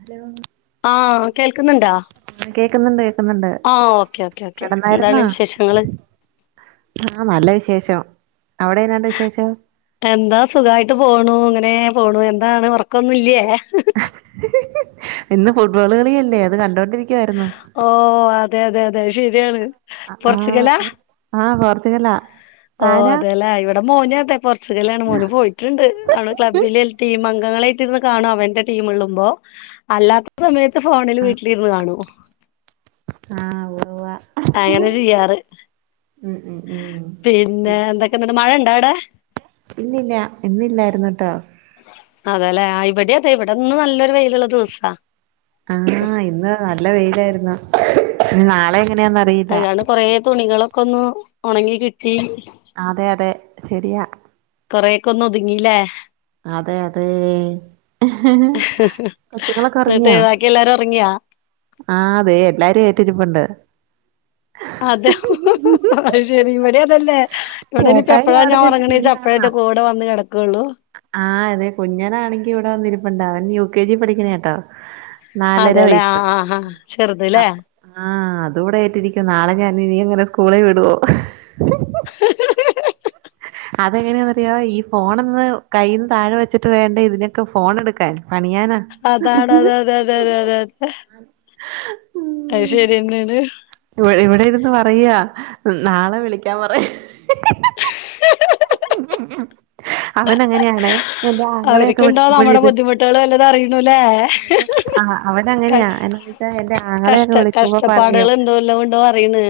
Hello.. ആഹ കേൾക്കുന്നുണ്ടാ.. കേക്കുന്നുണ്ട് കേക്കുന്നുണ്ട് ആഹ് ഓക്കെ ഓക്കെ ഓക്കെ എന്താണ് കെടന്നായിര്ന്നാ വിശേഷങ്ങള് ആഹ നല്ല വിശേഷം അവിടെ എന്നാ ഉണ്ട് വിശേഷം.. എന്താ സുഖായിട്ട് പോണു ഇങ്ങനെ പോണു എന്താണ് ഉറക്കൊന്നും ഇല്യെയെ.. ഇന്ന് ഫുട്ബോള് കളിയല്ലേ അത് കണ്ടോണ്ടിരിക്കുവായിരുന്നു.. ഓ അതെ അതെ അതെ ശരിയാണ്.. പോർച്ചുഗലാ ആഹ ആഹ പോർച്ചുഗല.. ഓ അതേല്ലേ ഇവിടെ മോനതെ പോർച്ചുഗല ആണ് മോന് പോയി.. ണ്ട് ആവിടെ ക്ലബ്ബില് ടീം അംഗങ്ങളായിട്ടിരുന്ന് കാണും അവന്റെ ടീം ഉള്ളുമ്പോ.. അല്ലാത്ത സമയത്ത് ഫോണിൽ വീട്ടിലിരുന്ന് കാണും.. ആഹ് ഒയിവാ.. അങ്ങനെ ചെയ്യാറ്.. ഉം ഉം ഉം.. പിന്നെ എന്തൊക്കെണ്ട് മഴ ഇണ്ടാ അവിടെ.. ഇല്ലില്ല ഇന്നില്ലായിരുന്ന് ട്ടോ.. അതെല്ലെ ഇവിടെ അതെ ഇവിടെന്ന് നല്ലൊരു വെയിലുള്ള ദിവസാ.. ആഹ ഇന്ന് നല്ല വെയിലായിരുന്നു ഇനി നാളെ എങ്ങനെയാന്നറിയില്ല.. കൊറെ തുണികളൊക്കെ ഒന്ന് ഉണങ്ങി കിട്ടി.. അതെ അതെ ശെരിയാ.. കൊറെക്കെന്ന് ഒതുങ്ങില്ലേ.. അതെ അതെ കൊച്ചുങ്ങള്ളൊക്കെ എന്നിട്ട് ഉറങ്ങിയാ.. ബാക്കി എല്ലാരും ഉറങ്ങിയാ ആഹ് അതെ എല്ലാരും കേറ്റിരിപ്പുണ്ട്.. അതെ അത് ശെരി ഇവിടെ അതന്നെ.. ഇവിടെ ചേട്ടായി ഇനിചെപ്പളാ അവിടെ ഞാൻ ഇരുന്ന് ടി ഉറങ്ങണച്ച അപ്പഴ കൂടെ വന്ന് കിടക്കയുള്ളൂ.. ആഹ അതെ കുഞ്ഞനാണെങ്കി ഇവിടെ വന്നിരിപ്പുണ്ട് അവൻ യു കെ ജി പഠിക്കണേ ട്ടോ.. അതെല്ലേ ആ ആഹാ ചെറുതല്ലേ.. അപ് ആഹ് അത് ഇവിടെ ഏറ്റിരിക്കുന്നു നാളെ ഞാൻ ഇനീ എങ്ങനെ സ്കൂളിൽ വിടുവോ.. അതെങ്ങനെയാപറയാ ഈ ഫോണന്ന് കൈയ്യി നിന്ന് താഴെ വെച്ചിട്ട് വേണ്ട ഇതിനൊക്കെ ഫോണ എടുക്കാൻ പണിയാനാ.. അതാണ് അതെ അതെ അതെ അതെ അതെ അതെ.. അത് ശരിയെന്നെണ്.. ഇവിഇവിടെ ഇരുന്ന് പറയാ നാളെ വിളിക്കാൻ പറയി. അവൻ അങ്ങനെയണ്ണേ.. എന്റെ ആങ്ങളെയൊക്കെ അവർക്കുണ്ടോ വിളിക്കുമ്പോഴ നമ്മുടെ ഇത് ബുദ്ധിമുട്ടുകൾ വല്ലതും അറിയണൂല്ലേ അത് ആ അവന ക- അങ്ങനെയാ.. എന്റെ ആങ്ങളെക്കെ കഷ്ട വിളിക്കുമ്പോ കഷ്ടപ്പാടുകൾ പറയും എന്തോല്ലാം ഉണ്ടോ അറിയണ്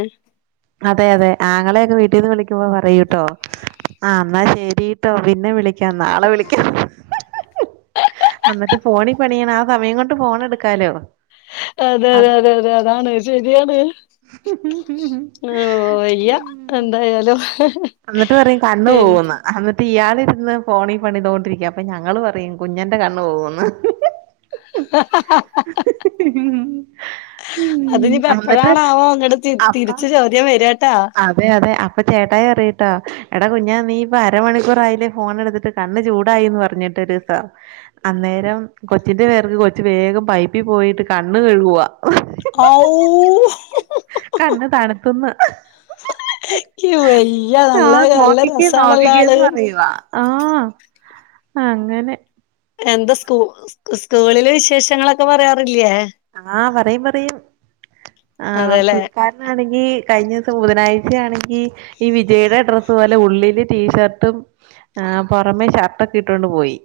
അതെ അതെ ആങ്ങളെക്കെ വീട്ടിന്ന് വിളിക്കുമ്പോ പറയൂട്ടോ ആഹ് എന്നാ ശെരിട്ടോ പിന്നെ വിളിക്കാം നാളെ വിളിക്കാം അന്നിട്ട് ഫോണി പണിയണ ആ സമയം കൊണ്ട് ഫോണെടുക്കാല്ലോ അതെ അതെ അതെ അതെ അതാണ് ശരിയാണ് ഓഹ് വയ്യ എന്തായാലും എന്നിട്ട് പറയും കണ്ണ് പിന്നെ പോകുന്ന് അന്നിട്ട് ഇയാളിരുന്ന് ഫോണീ പണിതോണ്ടിരിക്ക അപ്പൊ ഞങ്ങള് പറയും കുഞ്ഞന്റെ കണ്ണ് പോകുന്ന് ഉം അതിനിപ്പോ എന്നിട്ട് എപ്പഴാണാവോ ഇങ്ങോട്ട് തി അപ്പ തിരിച്ച് ചോദ്യം വര ട്ടോ അതെ അതെ അപ്പ ചേട്ടായി പറയ് ട്ടോ എടാ കുഞാ നീ ഇപ്പ അരമണിക്കൂറായില്ലേ ഫോൺ എടുത്തിട്ട് കണ്ണ് ചൂടായിന്ന് പറഞ്ഞിട്ട് ഒരു [unintelligible] അന്നേരം കൊച്ചിന്റെ പേർക്ക് കൊച്ചു വേഗം പൈപ്പി പോയിട്ട് കണ്ണ് കഴുകുവ ആയി കണ്ണ് തണുത്തന്ന് ക്ക് വയ്യ നല്ല ആഹ് നല്ല നോക്കിക്കേ രസാണല്ലാള് നോക്കിക്കേന്ന് പറയുവാ ആഹ് അങ്ങനെ എന്താ സ്കൂ സ്കൂളിലെ വിശേഷങ്ങളൊക്കെ പറയാറില്ലേ? ആഹ് പറയും പറയും ആഹ് അതെല്ലേ പുൾക്കാ ഇന്നാണെങ്കി കഴിഞ്ഞ ദിവസം ബുധനാഴ്ച ആണെങ്കി ഈ വിജയുടെ ഡ്രസ്പോല് ല് ഉള്ളില് ടീഷർട്ടും ആഹ് പുറമേ ഷർട്ടൊക്കെ ഇട്ടൊണ്ട് പോയി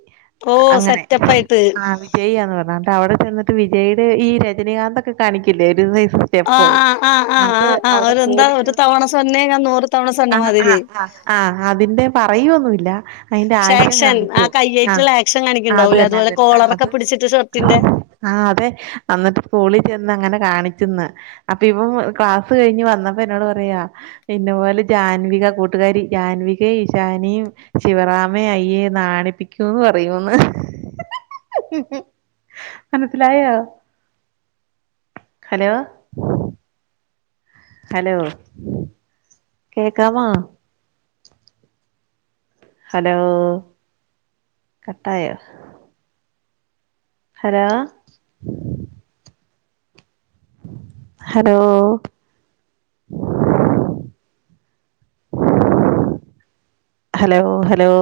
ഓ അങ്ങനെ സെറ്റപ്പായിട്ട് ആഹ് വിജയന്ന് പറഞ്ഞ് ന്നട്ട് ട അവിടെ ചെന്നിട്ട് വിജയ്ടെ ഈ രജനികാന്തൊക്കെ കാണിക്കില്ലേ ഒരു സൈസ് സ്റ്റെപ്പ് ആഹ് ആഹ് ആഹ് അത് ആഹ് ആഹ് അവിടെ ഒരു എന്താ സ്കൂളി ഒരു ചെന്നിട്ട് തവണ സൊന്നേങ്ങ നൂറ് തവണ സൊന്ന ആഹ് മാതിരി ആഹ് ആഹ് ആഹ് അതിന്റെ പറയൊന്നുല്ല അതിന്റെ ആക്ഷൻ കാണിച്ചു. ആഹ് [unintelligible] ആക്ഷൻ അത് കണിക്കുണ്ടാവുല്ലേ തന്നെ അതുപോലെ ആഹ് അത് കോളറക്കെ പിടിച്ചിട്ട് ഷർട്ടിന്റെ ആഹ് അതെ അന്നിട്ട് സ്കൂളി ചെന്ന് അങ്ങനെ കാണിക്ക്ന്ന് അപ്പൊ ഇവൻ ക്ലാസ് കഴിഞ്ഞ് വന്നപ്പ എന്നോട് പറയാ എന്ന പോലെ ജാൻവിക കൂട്ടുകാരി ജാൻവികേ ഇഷാനിയിം ശിവറാമെ അയ്യെ നാണിപ്പിക്കൂന്ന് പറയൂന്ന് മനസ്സിലായോ? ഹലോ ഹലോ കേക്കാമോ? ഹലോ കട്ടായോ ഹലോ ഹലോ ഹലോ ഹലോ